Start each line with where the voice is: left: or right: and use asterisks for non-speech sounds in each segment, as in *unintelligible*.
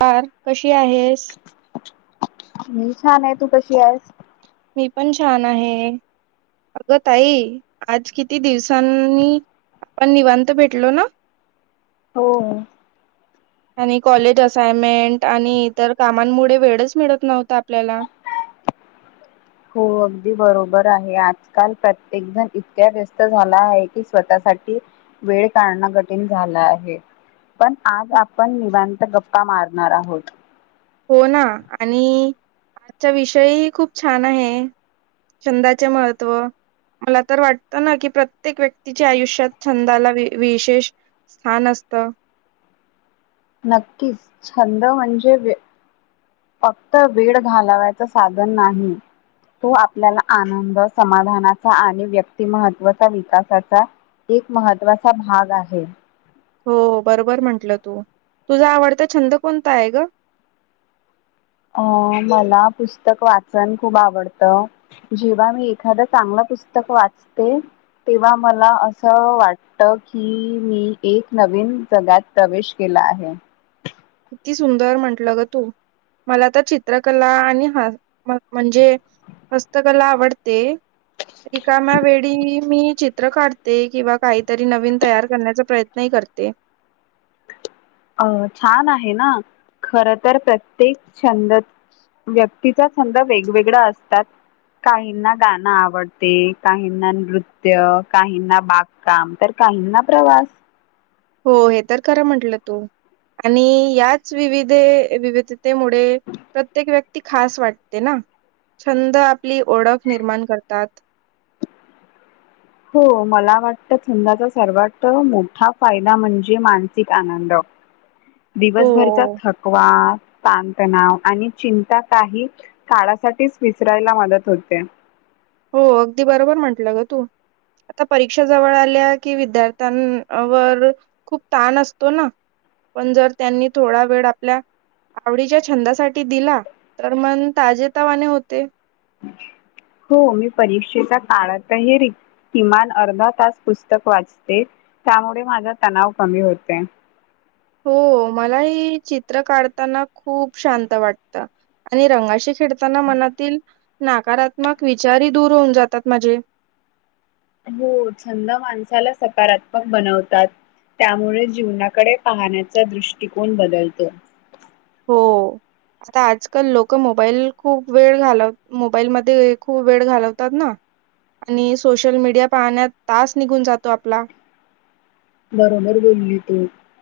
right: Car कशी आहेस
left: मी छान आहे तू कशी आहेस
right: मी पण छान आहे अग ताई आज किती दिवसांनी आपण निवांत भेटलो ना
left: हो
right: आणि कॉलेज असाइनमेंट आणि इतर कामांमुळे वेळच मिळत नव्हता आपल्याला
left: हो अगदी बरोबर आहे आजकाल प्रत्येक जण इतक्या व्यस्त झाला आहे की स्वतःसाठी वेळ काढणं कठीण झालं आहे पण आज आपण निवांत गप्पा मारणार आहोत
right: हो ना आणि आजचा विषय खूप छान आहे छंदाचे महत्त्व मला तर वाटतं ना की प्रत्येक व्यक्तीच्या आयुष्यात छंदाला विशेष छान असत
left: नक्कीच छंद म्हणजे फक्त वेळ घालावायचं साधन नाही तो आपल्याला आनंद समाधानाचा आणि व्यक्तिमहत्त्वाचा विकासाचा एक महत्वाचा भाग आहे
right: हो बरोबर म्हंटलं तू तुझा आवडता छंद कोणता आहे ग
left: अ मला पुस्तक वाचन खूप आवडतं जेव्हा मी एखाद चांगलं पुस्तक वाचते तेव्हा मला असं वाट की मी एक नवीन जगत प्रवेश केला आहे
right: किती सुंदर म्हटलं ग तू मला तर चित्रकला आणि ह म्हणजे हस्तकला आवडते रिकाम्या वेळी मी चित्र काढते किंवा काहीतरी नवीन तयार करण्याचा प्रयत्न नाही करते
left: अ छान आहे ना खर तर प्रत्येक छंद व्यक्तीचा छंद वेगवेगळा असतात काहींना गाणं आवडते काहींना नृत्य काहींना बाग काम तर काही ना प्रवास
right: हो हे तर खरं म्हंटलं तू आणि याच विविध विविध प्रत्येक व्यक् ती खास वाटते ना छंद आपली ओळख निर्माण करतात *inaudible*
left: हो मला वाटतं छंदाचा सर्वात मोठा फायदा म्हणजे मानसिक आनंद
right: हो
left: दिवसभरचा थकवा तांतणाव आणि चिंता काही काळासाठीच विसरायला मदत होते
right: हो अगदी बरोबर म्हंटलं ग तू आता परीक्षा जवळ आल्या कि विद्यार्थ्यांवर खूप ताण असतो ना पण जर त्यांनी थोडा वेळ आपल्या आवडीच्या छंदासाठी दिला तर मन ताजे तवाने होते
left: हो मी परीक्षेच्या काळातही रिक किमान अर्धा तास पुस्तक वाचते त्यामुळे माझा तणाव कमी होते
right: हो मला हे चित्र काढताना खूप शांत वाटत आणि रंगाशी खेळताना मनातील नकारात्मक विचारी दूर होऊन जातात माझे
left: हो छंद माणसाला सकारात्मक बनवतात त्यामुळे जीवनाकडे पाहण्याचा दृष्टिकोन बदलतो
right: हो. आता आजकाल लोक मोबाईल खूप वेळ घालव मोबाईलमध्ये खूप वेळ घालवतात ना. आणि सोशल मीडिया पाहण्यात तास निघून जातो आपला..
left: बरोबर बोलली तु.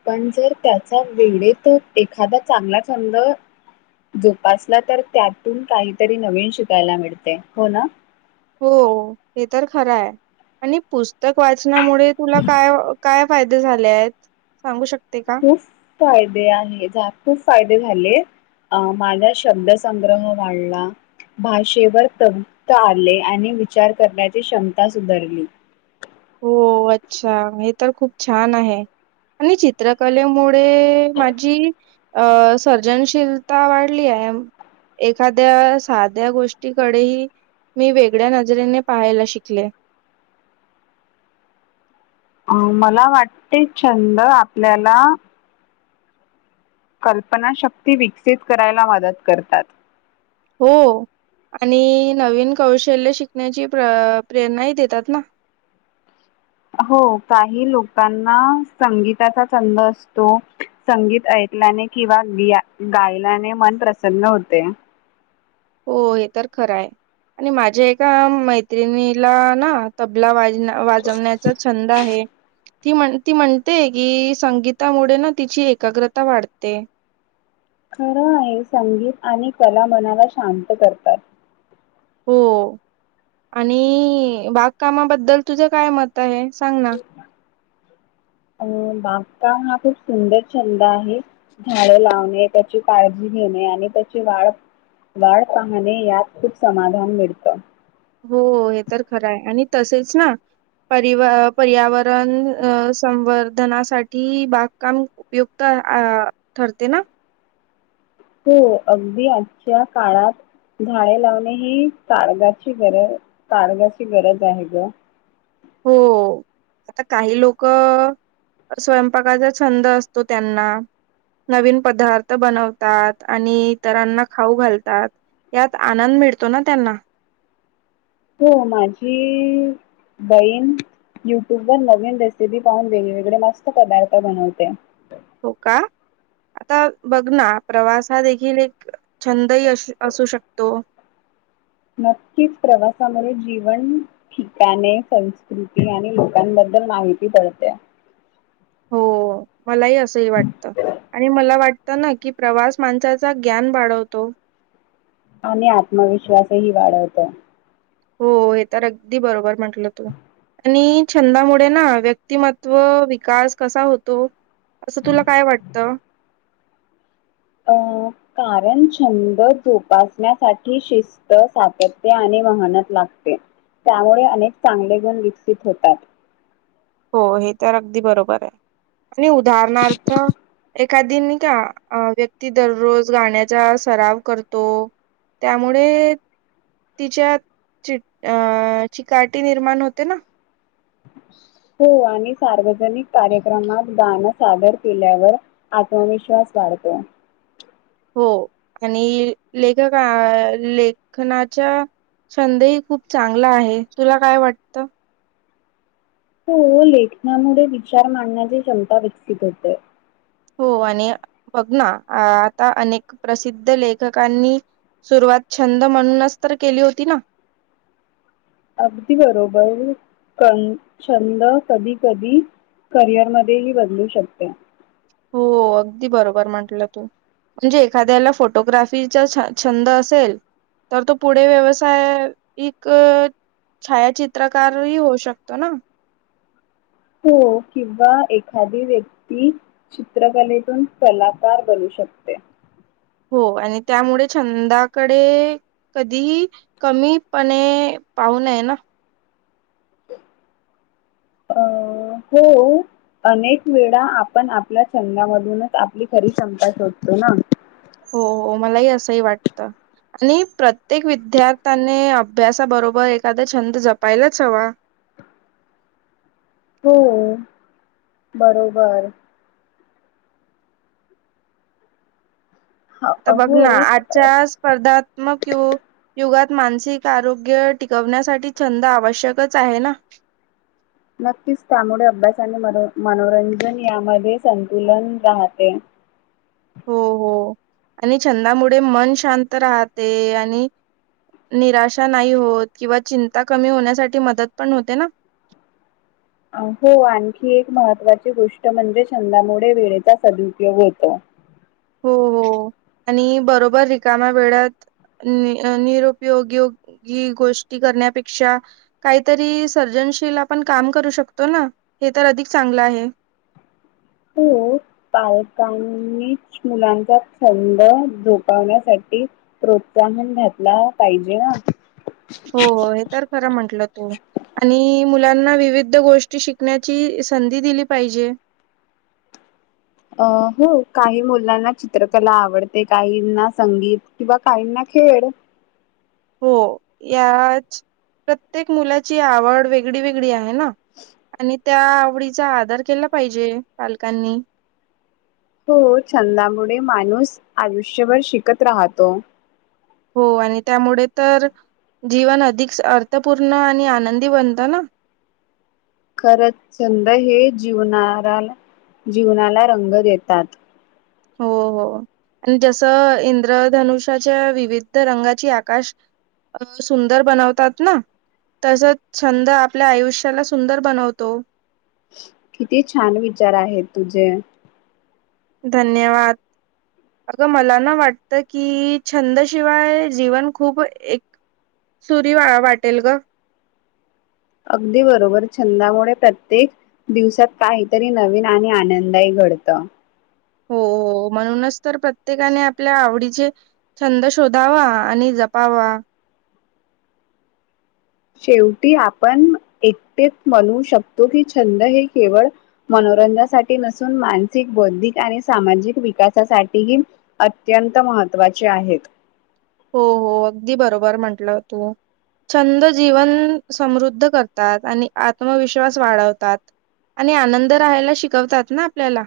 left: पण जर त्याचा वेळेत एखादा चांगला छंद जोपासला तर त्यातून काहीतरी नवीन शिकायला मिळते हो ना?
right: हो हे तर खरं आहे आणि पुस्तक वाचनामुळे तुला काय. काय फायदे झाले आहेत सांगू शकते का?
left: खूप फायदे आणि खूप फायदे झाले अ माझा शब्दसंग्रह वाढला. भाषेवर तपत आले आणि विचार करण्याची क्षमता सुधारली
right: हो अच्छा हे तर खूप छान आहे अणुचित चित्रकलेमुळे माझी अ सर्जनशीलता वाढली आहे. एखाद्या साध्या गोष्टीकडेही मी वेगळ्या नजरेने पाहायला शिकले.
left: अ मला वाटते छंद आपल्याला कल्पना शक्ती विकसित करायला मदत करतात
right: हो आणि नवीन कौशल्य शिकण्याची प्र प्रेरणाही देतात ना
left: हो काही लोकांना संगीताचा छंद असतो. संगीत ऐकल्याने किंवा गि गायल्याने मन प्रसन्न होते.
right: हो हे तर खरं आहे आणि माझ्या एका मैत्रिणीला ना तबला वा वाजवण्याचा छंद आहे. ती म्हण ती म्हणते की संगीतामुळे ना तिची एकाग्रता वाढते.
left: खरं आहे संगीत आणि कला मनाला शांत करतात.
right: हो आणि बागकामाबद्दल तुझं काय मत आहे सांग ना? *unintelligible*
left: अं बागकाम हा खूप सुंदर छंद आहे. झाडे लावणे त्याची काळजी घेणे आणि त्याची वाढ वाढ पाहणे यात खूप समाधान मिळत.
right: हो हे तर खरं आहे आणि तसेच ना परिव पर्यावरण संवर्धनासाठी बागकाम उपयुक्त अ ठरते ना
left: हो अगदी आजच्या काळात.. झाडे लावणे ही तारगाची गरज ताडगाची गरज आहे ग
right: हो. आता काही लोक स्वयंपाकाचा छंद असतो त्यांना नवीन पदार्थ बनवतात आणि इतरांना खाऊ घालतात. यात आनंद मिळतो ना त्यांना
left: हो माझी बहीण युट्यूब वर नवीन रेसिपी पाहून वेगवेगळे मस्त पदार्थ बनवते.
right: हो का. आता बघ ना प्रवास हा देखील एक छंदही असू शकतो.
left: नक्कीच प्रवासामध्ये जीवन ठिकाणे संस्कृती आणि लोकांबद्दल माहिती पडते.
right: हो मलाही असंही वाटत. आणि मला वाटतं ना की प्रवास माणसाचा ज्ञान वाढवतो.
left: आणि आत्मविश्वासही वाढवतो.
right: हो हे तर अगदी बरोबर म्हंटलं तू आणि छंदामुळे ना व्यक्तिमत्व विकास कसा होतो. असं तुला काय वाटतं?
left: अ कारण छंद जोपासण्यासाठी शिस त सातत्य आणि वहनत लागते त्यामुळे अनेक चांगले गुण विकसित होतात.
right: हो हे तर अगदी बरोबर आहे आणि उदाहरणार्थ एक एखादी नी का अ व्यक्ती दररोज गाण्याचा सराव करतो त्यामुळे तिच्या ची अ चीकाटी निर्माण होते ना.
left: हो आणि सार्वजनिक कार्यक्रमात गाणं सादर केल्यावर आत्मविश्वास वाढतो.
right: हो आणि लेखका लेखनाच्या छंदही खूप चांगला आहे तुला काय वाट
left: हो लेखनामुळे विचार मांडण्याची क्षमता विकसित होते.
right: हो आणि बघ ना आता अनेक प्रसिद्ध लेखकांनी सुरुवात छंद म्हणूनच तर केली होती ना.
left: अगदी बरोबर क छंद कधी-कधी करिअरमध्ये ही बदलू शकते.
right: हो अगदी बरोबर म्हटलं तू. म्हणजे एखाद्याला फोटोग्राफीचा छ छंद असेल तर तो पुढे व्यवसाय एक छायाचित्रकारही होऊ शकतो ना.
left: हो किंवा एखादी व्यक्ती चित्रकलेतून कलाकार बनू शकते.
right: हो आणि त्यामुळे छंदाकडे कधी ही कमीपणे पाहू नये ना.
left: अ हो अनेक वेळा आपण आपल्या छंदामधूनच आपली खरी क्षमता शोधतो ना.
right: हो मलाही असंही वाटतं. आणि प्रत्येक विद्यार्थ्याने अभ्यासाबरोबर एखादा छंद जपायलाच हवा.
left: हो बरोबर. ह
right: आता बघ
left: हो
right: ना आजच्या स्पर्धात्मक यु युगात मानसिक आरोग्य टिकवण्यासाठी छंद आवश्यकच आहे ना
left: नक्कीच त्यामुळे अभ्यास आणि मनो मनोरंजन यामध्ये संतुलन राहते.
right: हो हो आणि छंदामुळे मन शांत राहते आणि निराशा नाही होत किंवा चिंता कमी होण्यासाठी मदत पण होते ना.
left: हो आणखी एक महत्त्वाची गोष्ट म्हणजे छंदामुळे वेळेचा सदुपयोग होतो.
right: हो हो आणि बरोबर रिकामा वेळ्यात नि अ निरुपयोगी योगी गोष्टी करण्यापेक्षा काहीतरी सर्जनशील आपण काम करू शकतो ना हे तर अधिक चांगलं आहे.
left: हो. पालकांनीच मुलांचा छंद झोकावण्यासाठी प्रोत्साहन घातला पाहिजे हा.
right: हो हे तर खरं म्हंटलं तू. आणि मुलांना विविध गोष्टी शिकण्याची संधी दिली पाहिजे.
left: अ हो काही मुलांना चित्रकला आवडते काहींना संगीत किंवा काहींना खेळ.
right: हो याच प्रत्येक मुलाची आवड वेगळी वेगळी आहे ना. आणि त्या आवडीचा आधार केला पाहिजे पालकांनी.
left: हो छंदामुळे माणूस आयुष्यभर शिकत राहतो.
right: हो आणि त्यामुळे तर जीवन अधिक अर्थपूर्ण आणि आनंदी बनतं ना.
left: खरंच छंद हे जीवनाराला जीवनाला रंग देतात.
right: हो हो आणि जसं इंद्रधनुषाच्या विविध रंगाची आकाश अ सुंदर बनवतात ना तसच छंद आपल्या आयुष्याला सुंदर बनवतो.
left: किती छान विचार आहेत तुझे
right: धन्यवाद! अगं मला ना वाटतं की छंदशिवाय जीवन खूप एक सुरी वा वाटेल ग
left: अगदी बरोबर छंदामुळे प्रत्येक दिवसात काहीतरी नवीन आणि आनंदही घडतं.
right: हो हो म्हणूनच तर प्रत्येकाने आपल्या आवडीचे छंद शोधावा आणि जपावा.
left: शेवटी आपण एकटेत म्हणू शकतो की छंद हे केवळ मनोरंजनासाठी नसून मानसिक बौद्धिक आणि सामाजिक विकासासाठीही अत्यंत महत्त्वाचे आहेत.
right: हो हो अगदी बरोबर म्हंटलं तू छंद जीवन समृद्ध करतात आणि आत्मविश्वास वाढवतात. आणि आनंद राहायला शिकवतात ना आपल्याला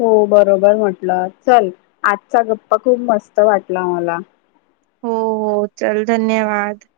left: हो बरोबर म्हटलं चल आजचा गप्पा खूप मस्त वाटला म्हाला.
right: हो हो चल धन्यवाद.